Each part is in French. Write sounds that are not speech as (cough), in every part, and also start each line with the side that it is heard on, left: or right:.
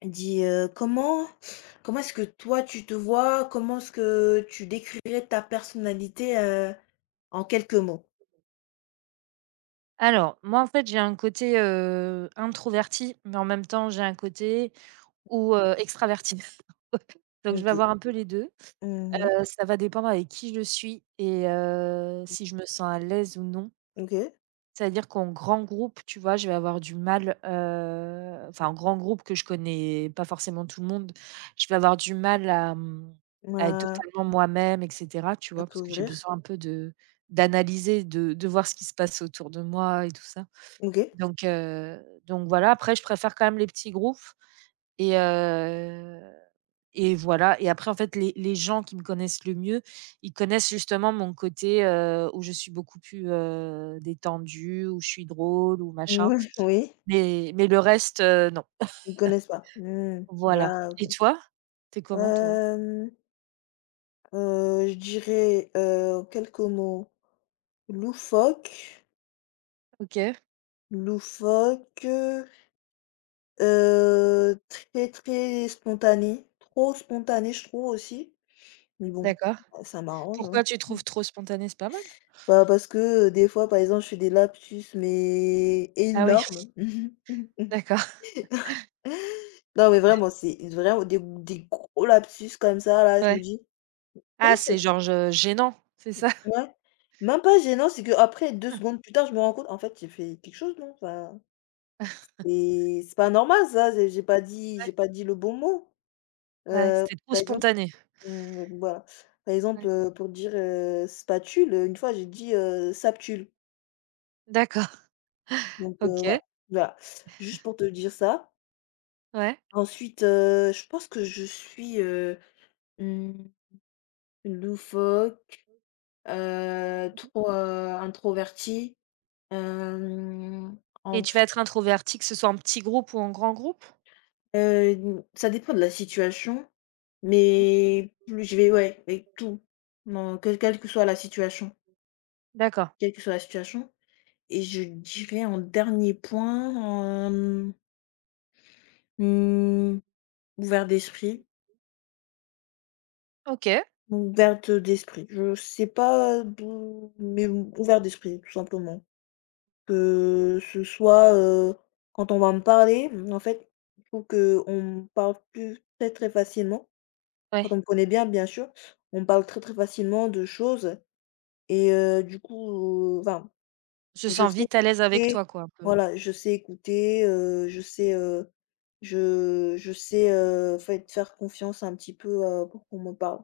left: Elle dit: «Comment est-ce que toi tu te vois? Comment est-ce que tu décrirais ta personnalité, en quelques mots?»
right: Alors, moi, en fait, j'ai un côté, introverti, mais en même temps, j'ai un côté ou extraverti. (laughs) Donc je vais
left: OK.
right: avoir un peu les 2.
left: Mmh mh.
right: Ça va dépendre avec qui je suis et si je me sens à l'aise ou non.
left: OK.
right: C'est-à-dire qu'en grand groupe, tu vois, je vais avoir du mal, enfin, en grand groupe que je connais pas forcément tout le monde, je vais avoir du mal à être
left: Bah,
right: totalement moi-même et cetera, tu vois?
left: bientôt
right: Parce que j'ai
left: ouvrir.
right: besoin un peu de d'analyser, de voir ce qui se passe autour de moi et tout ça.
left: OK.
right: Donc voilà, après je préfère quand même les petits groupes et heu et voilà et après en fait les gens qui me connaissent le mieux, ils connaissent justement mon côté, où je suis beaucoup plus, détendue, où je suis drôle ou machin,
left: Oui (laughs) oui.
right: mais le reste, non.
left: Ils connaissent pas. Mmh.
right: Voilà
left: Ah OK.
right: et toi? T'es comment toi?
left: Hem, je dirais, en quelques mots: loufoque,
right: OK,
left: loufoque, très, très spontané, trop spontané je trouve aussi. Mais bon,
right: d'accord.
left: bah, ça m'arrange, hein.
right: Pourquoi tu trouves trop spontané? C'est pas mal?
left: Bah, parce que, des fois, par exemple, je fais des lapsus, mais
right: Ah oui,
left: énormes.
right: (laughs)
left: (laughs)
right: d'accord,
left: Non, mais vraiment, c'est vraiment des gros lapsus comme ça, là, je me
right: ouais.
left: dis:
right: Ah
left: «Comment ça
right: c'est
left: se»
right: genre je gênant, c'est ça?
left: ouais. Même pas gênant, c'est que après 2
right: (laughs)
left: secondes plus tard, je me rends compte, en fait, j'ai fait quelque chose, non? Enfin, et c'est pas normal ça, j'ai pas dit
right: Ouais,
left: le bon mot.
right: ouais,
left: Heu,
right: c'était trop
left: par exemple,
right: spontané.
left: mmh, voilà. Par exemple,
right: Ouais,
left: heu, pour dire, spatule, une fois, j'ai dit, saptule.
right: d'accord,
left: Donc, ouais,
right: OK.
left: voilà, juste pour te dire ça.
right: Ouais.
left: Ensuite, je pense que je suismmh, loufoque,
right: Mmh.
left: trop, introvertie, hem,
right: Et
left: en
right: tu vas
left: f
right: être introvertie, que ce soit en petit groupe ou en grand groupe?
left: mmh, ça dépend de la situation,
right: Mmh.
left: mais plus je vais ouais, avec tout, dans quelle que soit la situation
right: D'accord.
left: quelle que soit la situation et je dirais en dernier point, mmh, ouvert d'esprit.
right: OK.
left: Ouverte d'esprit. Je sais pas d'où mais ouverte d'esprit, tout simplement. Que ce soit, quand on va me parler, en fait, je trouve qu'on me parle plus très, très facilement.
right: Ouais.
left: Quand on me connaît bien, bien sûr, on me parle très, très facilement de choses et, du coup, enfin,
right: Je
left: je
right: sens
left: sais
right: vite à l'aise avec
left: écouter,
right: toi, quoi, un peu.
left: voilà, je sais écouter, je sais, je sais, fait faire confiance un petit peu, pour qu'on me parle.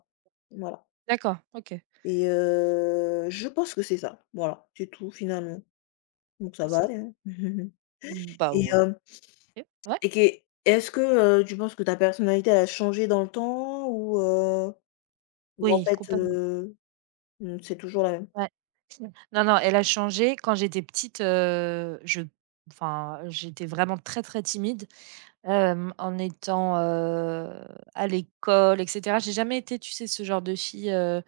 left: Voilà.
right: D'accord, OK.
left: Et, je pense que c'est ça. Voilà, c'est tout finalement. Donc ça va aller, hein. (laughs)
right: Mmh, bah,
left: Et
right: ouais.
left: hem
right: OK. Ouais.
left: et que est-ce que, tu penses que ta personnalité, elle a changé dans le temps ou en
right: Oui,
left: fait
right: complètement.
left: mmh, c'est toujours la même?
right: Ouais. Non, non, elle a changé. Quand j'étais petite, je enfin, j'étais vraiment très, très timide, en étant, à l'école et cetera. J'ai jamais été, tu sais, ce genre de fille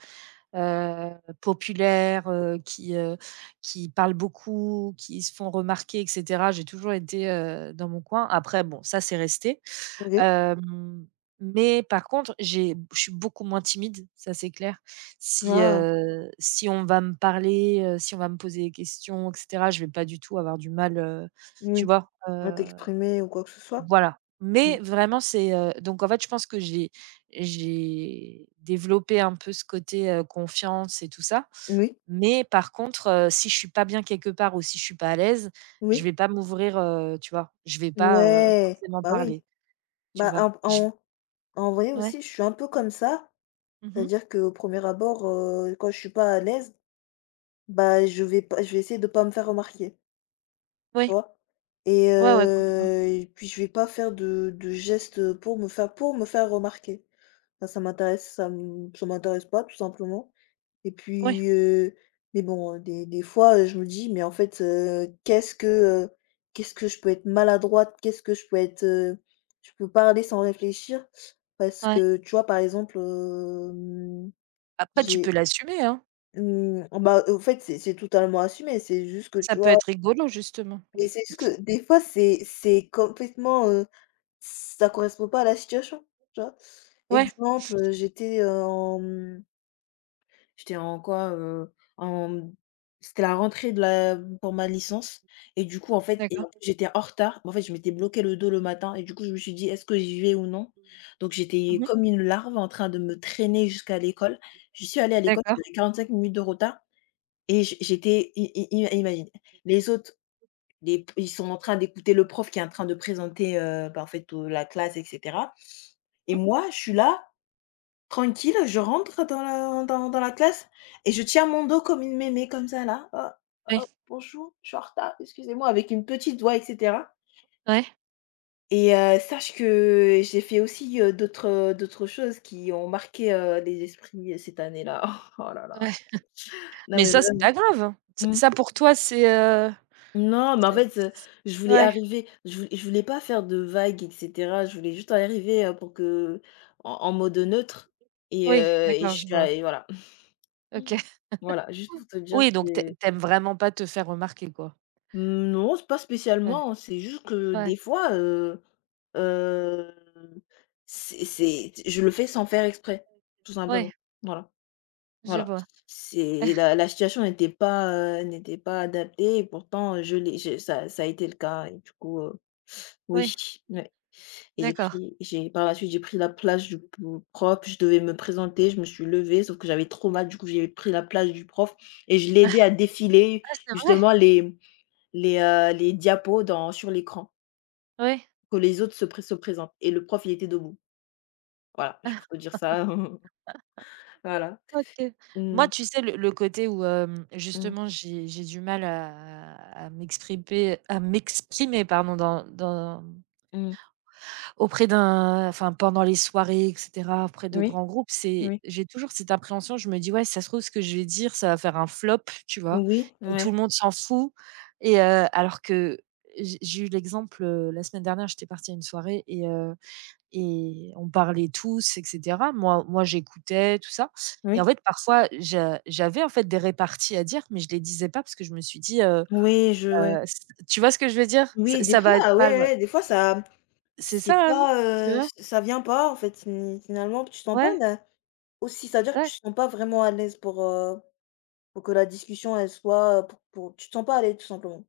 right: heu, populaires, qui parlent beaucoup, qui se font remarquer et cetera. J'ai toujours été, dans mon coin. Après bon, ça c'est resté.
left: OK.
right: Hem, mais par contre, j'ai je suis beaucoup moins timide, ça c'est clair. Si,
left: Ah
right: heu, si on va me parler, si on va me poser des questions et cetera, je vais pas du tout avoir du mal, tu
left: oui,
right: vois?
left: à
right: Heu
left: t'exprimer ou quoi que ce soit?
right: voilà,
left: Mmh.
right: mais vraiment c'est, donc en fait, je pense que j'ai développé un peu ce côté, confiance et tout ça,
left: Oui,
right: mais par contre, si je suis pas bien quelque part ou si je suis pas à l'aise, je
left: oui.
right: vais pas m'ouvrir, tu vois? Je vais pas,
left: Ouais,
right: forcément
left: bah oui.
right: parler, tu
left: Bah
right: vois?
left: en
right: Je
left: en en vrai
right: ouais.
left: aussi, je suis un peu comme ça.
right: Mmh.
left: C'est-à-dire qu'au 1er abord, quand je suis pas à l'aise, bah je vais essayer de pas me faire remarquer. Tu
right: Oui.
left: vois? Et
right: Ouais, ouais, complètement,
left: heu et puis je vais pas faire de gestes, pour me faire remarquer. Ça m'intéresse pas tout simplement et
right: oui,
left: puis, mais bon, des fois, je me dis: «Mais en fait, heu, qu'est-ce que je peux être maladroite? Qu'est-ce que je peux être, je peux parler sans réfléchir?» parce
right: ouais.
left: que, tu vois, par exemple,
right: Après tu peux
left: j'ai,
right: l'assumer, hein.
left: mmh, bah, en fait, c'est totalement assumé. C'est juste que,
right: Ça
left: tu
right: peut
left: vois?
right: être rigolo justement,
left: Mais
right: oui.
left: c'est juste que des fois, c'est complètement, ça correspond pas à la situation, tu vois?
right: Ouais,
left: Exemple, j'étais, en, j'étais en quoi, en, c'était la rentrée de la pour ma licence et du coup, en fait et en
right: d'accord.
left: plus j'étais en retard. En fait, je m'étais bloqué le dos le matin et du coup, je me suis dit: «Est-ce que j'y vais ou non?» Donc j'étais
right: Mmh.
left: comme une larve en train de me traîner jusqu'à l'école. Je suis allée à l'école,
right: D'accord.
left: j'avais 45 minutes de retard et j'étais i i i imagine, les autres les ils sont en train d'écouter le prof qui est en train de présenter, bah, en fait, la classe et cetera et
right: Mmh.
left: moi, je suis là, tranquille, je rentre dans la dans dans la classe et je tiens mon dos comme une mémé comme ça là: «Oh, oh,
right: Oui,
left: bonjour, je suis en retard, excusez-moi», avec une petite voix et cetera
right: ouais,
left: et, sache que j'ai fait aussi, d'autres choses qui ont marqué, les esprits, cette année-là. (laughs) Oh là là.
right: ouais.
left: Non
right: Mais
left: mais
right: ça, c'est
left: vraiment.
right: pas grave. Ç
left: Mmh.
right: ça pour toi, c'est,
left: Non, mais en
right: C'est
left: fait, je voulais
right: ouais,
left: arriver je voulais pas faire de vagues et cetera. Je voulais juste arriver, pour que en mode neutre
right: oui,
left: et
right: d'accord,
left: je
right: je
left: suis a
right: vois.
left: et voilà.
right: OK.
left: (laughs) Voilà, juste pour te dire
right: Oui, donc tu ai
left: que
right: tu aimes vraiment pas te faire remarquer, quoi?
left: non, c'est pas
right: Ouais,
left: spécialement, hein, c'est juste que
right: ouais,
left: des foisheu, c'est je le fais sans faire exprès, tout
right: ouais,
left: simplement. Voilà,
right: je
left: voilà.
right: vois.
left: C'est la situation n'était pas, adaptée et pourtant, je l'ai je ça a été le cas et du coup. Oui,
right: Oui,
left: ouais et j'ai
right: d'accord.
left: pris j'ai par la suite, j'ai pris la place du p prof, je devais me présenter, je me suis levée, sauf que j'avais trop mal, du coup, j'ai pris la place du prof et je l'ai aidé à défiler
right: Ah, c'est vrai?
left: justement les les diapos dans sur l'écran,
right: Oui.
left: que les autres se présentent et le prof, il était debout. Voilà, je
right: Ah,
left: peux te dire ça. (laughs) Voilà.
right: OK.
left: Mmh,
right: Moi, tu sais, le côté où,
left: mmh,
right: justement, j'ai du mal à m'exprimer, pardon, dans
left: mmh.
right: Auprès d'un enfin, pendant les soirées et cetera, auprès de
left: Oui,
right: grands groupes, c'est
left: oui,
right: j'ai toujours cette appréhension, je me dis: «Ouais, si ça se trouve, ce que je vais dire, ça va faire un flop», tu vois?
left: oui,
right: Et
left: ouais,
right: tout le monde s'en fout et alors que j'ai eu l'exemple, la semaine dernière, j'étais partie à une soirée et on parlait tous et cetera. Moi, j'écoutais tout ça et en
left: oui,
right: fait, parfois, j'avais, en fait, des réparties à dire, mais je les disais pas parce que je me suis dit,
left: oui, je ouais.
right: c tu vois ce que je veux dire? Ça
left: Oui, des
right: ça va
left: fois,
right: être
left: ouais,
right: mal, ouais.
left: ouais, des fois ça
right: C'est
left: C'est
right: ça, hein,
left: pas,
right: tu vois?
left: ç ça vient pas, en fait, fini finalement, tu te sens pas
right: Ouais,
left: là aussi ça veut dire que tu
right: ouais.
left: te sens pas vraiment à l'aise pour, pour que la discussion, elle soit, pour tu te sens pas à l'aise, tout simplement,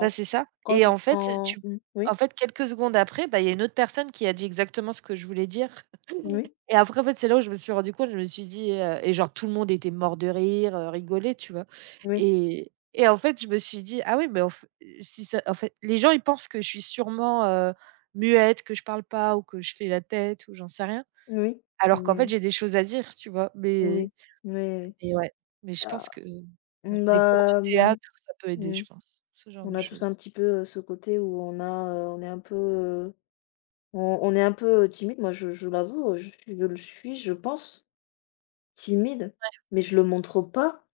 right: Bah, c'est ça
left: Quand
right: et
left: tu te
right: en fait,
left: sens
right: tu en
left: oui,
right: fait, quelques secondes après, bah, il y a une autre personne qui a dit exactement ce que je voulais dire (laughs)
left: oui,
right: et après, en fait, c'est là où je me suis rendu compte, je me suis dit, et genre tout le monde était mort de rire, rigolait, tu vois?
left: oui,
right: Et en fait, je me suis dit: «Ah oui, mais en f si ça» en fait, les gens, ils pensent que je suis sûrement, muette, que je parle pas ou que je fais la tête ou j'en sais rien,
left: oui,
right: alors qu'en fait,
left: oui,
right: j'ai des choses à dire, tu vois?
left: oui,
right: Mais
left: oui.
right: mais ouais, mais je pense
left: Ah,
right: que ouais,
left: mmh,
right: des cours de
left: bah,
right: théâtre, ça peut aider,
left: mmh,
right: je pense, ce genre
left: on
right: de
left: a tous un
right: choses.
left: petit peu, ce côté où on a, on est un peu, on est un peu, timide. Moi, je l'avoue, je le suis, je pense, timide, mais je le montre pas.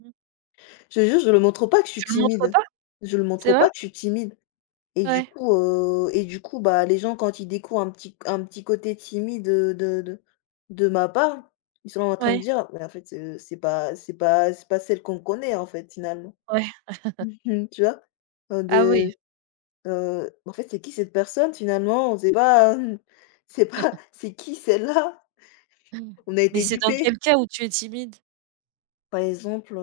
right: Mmh.
left: Je te jure, je le montre pas que je suis
right: Tu le montres.
left: timide. Je le
right: C'est
left: montre pas
right: vrai?
left: que je suis timide et du coup, bah, les gens quand ils découvrent un petit côté timide, de ma part, ils sont en train de
right: Ouais,
left: dire: «Mais en fait, c'est pas celle qu'on connaît, en fait, finalement».
right: ouais.
left: (laughs) Tu vois? Heu,
right: Ah oui.
left: de, «En fait, c'est qui cette personne finalement? On sait pas, (laughs) c'est pas c'est qui celle-là?
right: Mmh.
left: On a
right: Mais
left: été
right: c'est dans quel
left: dupés».
right: cas où tu es timide?
left: Par exemple,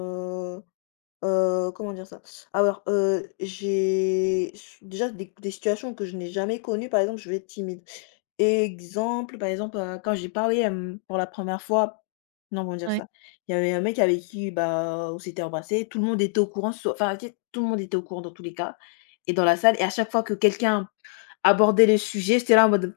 left: comment dire ça? Alors, j'ai s déjà des situations que je n'ai jamais connues, par exemple, je vais être timide. Par exemple, quand j'ai parlé, pour la première fois non, comment dire
right: Ouais.
left: ça? Il y avait un mec avec qui, bah, on s'était embrassé tout le monde était au courant, sau enfin, tu sais, tout le monde était au courant dans tous les cas et dans la salle et à chaque fois que quelqu'un abordait le sujet, j'étais là en mode: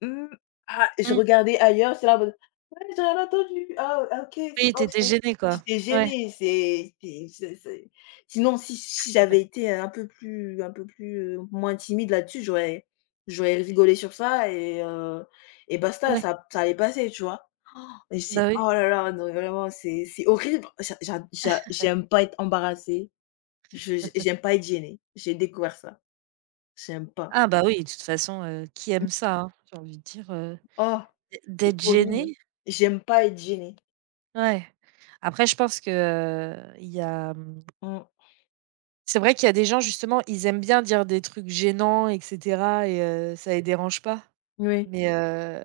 left: Mmh. Ah, je
right: Mmh.
left: regardais ailleurs, c'est là en mode: «Ouais, j'ai rien entendu. Ah ah OK, c'est
right: Oui, tu
left: oh
right: étais
left: c'est»
right: gênée, quoi.
left: j'étais
right: Ouais,
left: gênée, c'est sinon si j'avais été un peu plus, moins timide là-dessus, j'aurais rigolé sur ça et basta,
right: ouais,
left: ça allait passer, tu vois? Et c'est
right: bah, oui.
left: oh là là, non, vraiment, c'est horrible. J'aime pas être embarrassée, je j
right: (laughs)
left: j'aime pas être gênée. J'ai découvert ça, j'aime pas.
right: Ah bah, oui, de toute façon, qui aime ça, hein? J'ai envie de dire,
left: Oh,
right: d'ê
left: c'est
right: d'être
left: horrible.
right: gêné,
left: J'aime pas être gênée.
right: ouais. Après je pense que, il y a,
left: Mmh.
right: c'est vrai qu'il y a des gens justement, ils aiment bien dire des trucs gênants et cetera et ça les dérange pas.
left: Oui,
right: Mais,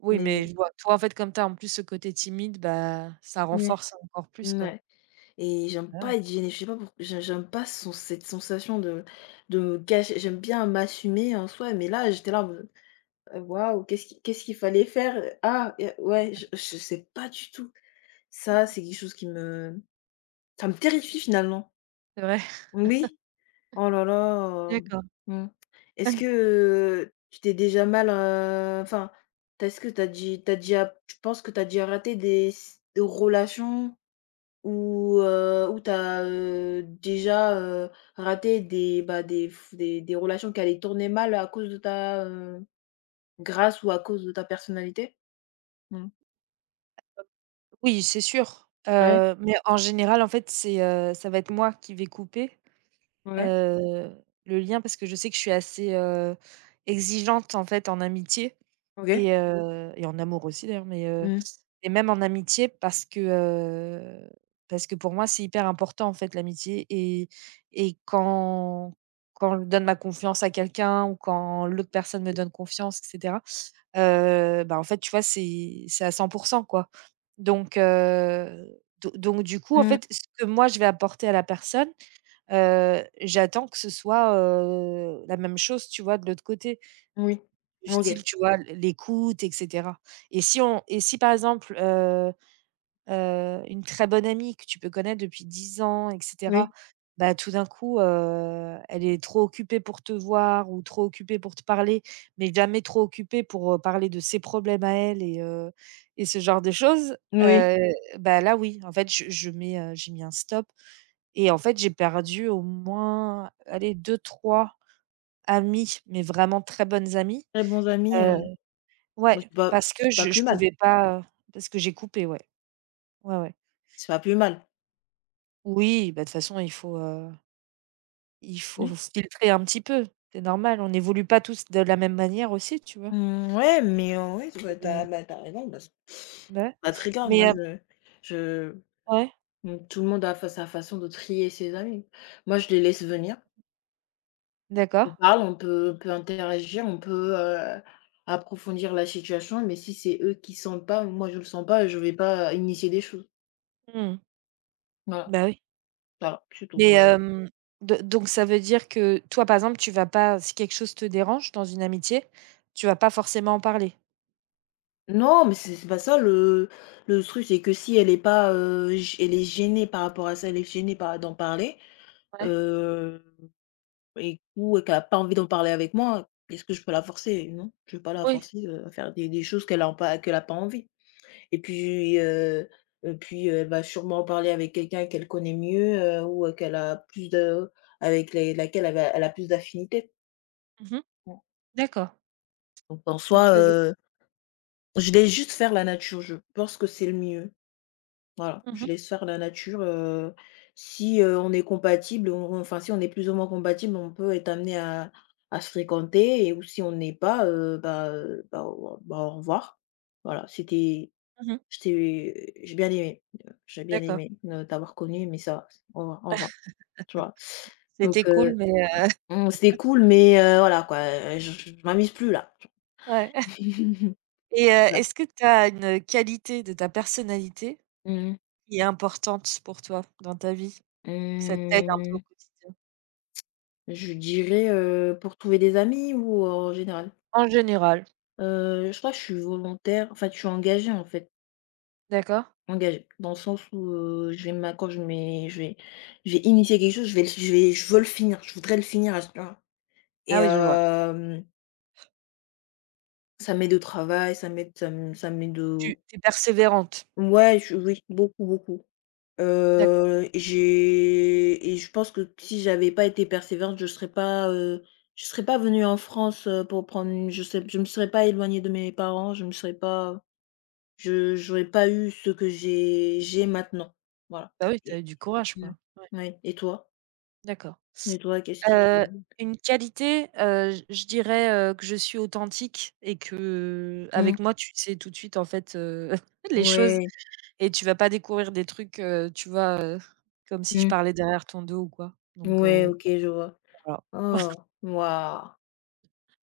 right: oui,
left: mais
right: mais je vois. Toi, en fait, comme tu as en plus ce côté timide, bah, ça
left: ouais,
right: renforce encore plus, quoi.
left: mouais et j'aime
right: Ah oui.
left: pas être gênée, je sais pas pourquoi j'aime pas son cette sensation de me cacher. J'aime bien m'assumer en soi, mais là, j'étais là en mode: «Waouh, qu'est-ce qu'il fallait faire, Ah, ouais, je sais pas du tout». Ça, c'est quelque chose qui me ça me terrifie finalement.
right: C'est vrai.
left: Oui, oh là là,
right: D'accord.
left: mmh. Est-ce
right: (laughs)
left: que tu t'es déjà mal, enfin, est-ce que tu penses que tu as déjà raté des relations? Ou tu as, déjà, raté des, bah, des f des relations qui allaient tourner mal à cause de grâce ou à cause de ta personnalité? Mmh.
right: Oui, c'est sûr,
left: Ouais,
right: heu, mais en général, en fait, c'est, ça va être moi qui vais couper,
left: ouais,
right: heu, le lien parce que je sais que je suis assez, exigeante, en fait, en amitié
left: OK.
right: et en amour aussi d'ailleurs,
left: Mmh.
right: et même en amitié parce que, parce que, pour moi, c'est hyper important, en fait, l'amitié et quand je donne ma confiance à quelqu'un ou quand l'autre personne me donne confiance etc. Bah, en fait, tu vois, c'est à 100% quoi. Donc du coup, en
left: Mmh.
right: fait, ce que moi je vais apporter à la personne, j'attends que ce soit, la même chose, tu vois, de l'autre côté.
left: Oui.
right: Du
left: OK.
right: style, tu vois, l'écoute et cetera et si par exemple, une très bonne amie que tu peux connaître depuis 10 ans et
left: Oui,
right: cetera, bah, tout d'un coup, elle est trop occupée pour te voir ou trop occupée pour te parler, mais jamais trop occupée pour, parler de ses problèmes à elle et ce genre de choses,
left: oui.
right: heu, bah, là, oui, en fait, j'ai mis un stop et en fait, j'ai perdu au moins, allez, deux trois amis mais vraiment très bonnes amies,
left: Très bons amis,
right: heu
left: heu, bah,
right: ouais, parce que
left: c'est pas
right: je
left: plus
right: je
left: mal,
right: pouvais pas, parce que j'ai coupé, ouais. Ouais, ouais.
left: c'est pas plus mal.
right: Oui, bah, de toute façon, il faut
left: Oui.
right: filtrer un petit peu. C'est normal, on n'évolue pas tous de la même manière aussi, tu vois?
left: Mmh, ouais, mais, oui, bah,
right: Heu,
left: tu raison, bah, c'est
right: bah, ouais.
left: pas très grave. Moi,
right: Mais,
left: je
right: ouais,
left: mmh, tout le monde a fa sa façon de trier ses amis. Moi, je les laisse venir.
right: d'accord.
left: On parle, on peut interagir, on peut, approfondir la situation, mais si c'est eux qui sentent pas, moi je le sens pas, je vais pas initier des choses.
right: Mmh.
left: Voilà,
right: Bah, oui.
left: voilà, c'est
right: Mais,
left: tout.
right: do donc ça veut dire que toi, par exemple, tu vas pas si quelque chose te dérange dans une amitié, tu vas pas forcément en parler?
left: Non, mais c'est pas ça le truc, c'est que si elle est pas, gê elle est gênée par rapport à ça, elle est gênée par d'en parler,
right: Ouais.
left: heu et ou qu'elle a pas envie d'en parler avec moi, est-ce que je peux la forcer? Non, je vais pas la
right: Oui.
left: forcer, à faire des choses qu'elle a pas envie. Et puis, heu et puis, elle va sûrement parler avec quelqu'un qu'elle connaît mieux, ou, qu'elle a plus de avec les laquelle elle a plus d'affinité.
right: Mmh. D'accord.
left: Donc en
right: OK,
left: soi,
right: OK.
left: heu, je laisse juste faire la nature, je pense que c'est le mieux. Voilà,
right: Mmh
left: je
right: mh.
left: laisse faire la nature, si, on est compatibles, on enfin, si on est plus ou moins compatibles, on peut être amené à se fréquenter et ou si on n'est pas, bah, au revoir. Voilà, c'était.
right: Mmh.
left: J'étais j'ai bien
right: D'accord.
left: aimé, t'avoir connu mais ça va, au revoir, tu vois? Donc
right: C'était
left: heu,
right: cool, mais,
left: mmh, c'était cool, mais, voilà quoi, je m'amuse plus là.
right: ouais. (laughs)
left: (laughs)
right: Et,
left: Ouais.
right: est-ce que tu as une, qualité de ta personnalité
left: Mmh mh.
right: qui est importante pour toi dans ta vie? Que ça t'aide un peu au
left: Mmh,
right: quotidien?
left: je dirais, pour trouver des amis ou, en général?
right: En général,
left: Je crois que je suis volontaire, enfin je suis engagée en fait,
right: d'accord.
left: engagée dans le sens où, je vais m'a quand je mets je vais initier quelque chose, je veux le finir, je voudrais le finir à ce point et
right: Ah oui, je vois.
left: hem Ça m'aide au travail, ça m'aide,
right: Tu es persévérante.
left: ouais, je oui, beaucoup, beaucoup.
right: D'accord.
left: J'ai et je pense que si j'avais pas été persévérante, je serais pas venue en France, pour prendre une je me serais pas éloignée de mes parents, je me serais pas je j'aurais pas eu ce que j'ai maintenant. Voilà
right: Bah oui, tu as eu
left: et
right: du courage,
left: mmh,
right: quoi. Ouais,
left: ouais et toi?
right: d'accord.
left: Et toi, qu'est-ce qui te
right: Heu, une qualité, j je dirais, que je suis authentique et que
left: mmh,
right: avec moi, tu sais tout de suite, en fait, (laughs) les choses
left: ouais,
right: et tu vas pas découvrir des trucs, tu vois, comme si je
left: mmh,
right: parlais derrière ton dos ou quoi. Donc
left: ouais,
right: heu,
left: OK, je vois.
right: voilà.
left: Oh, waouh!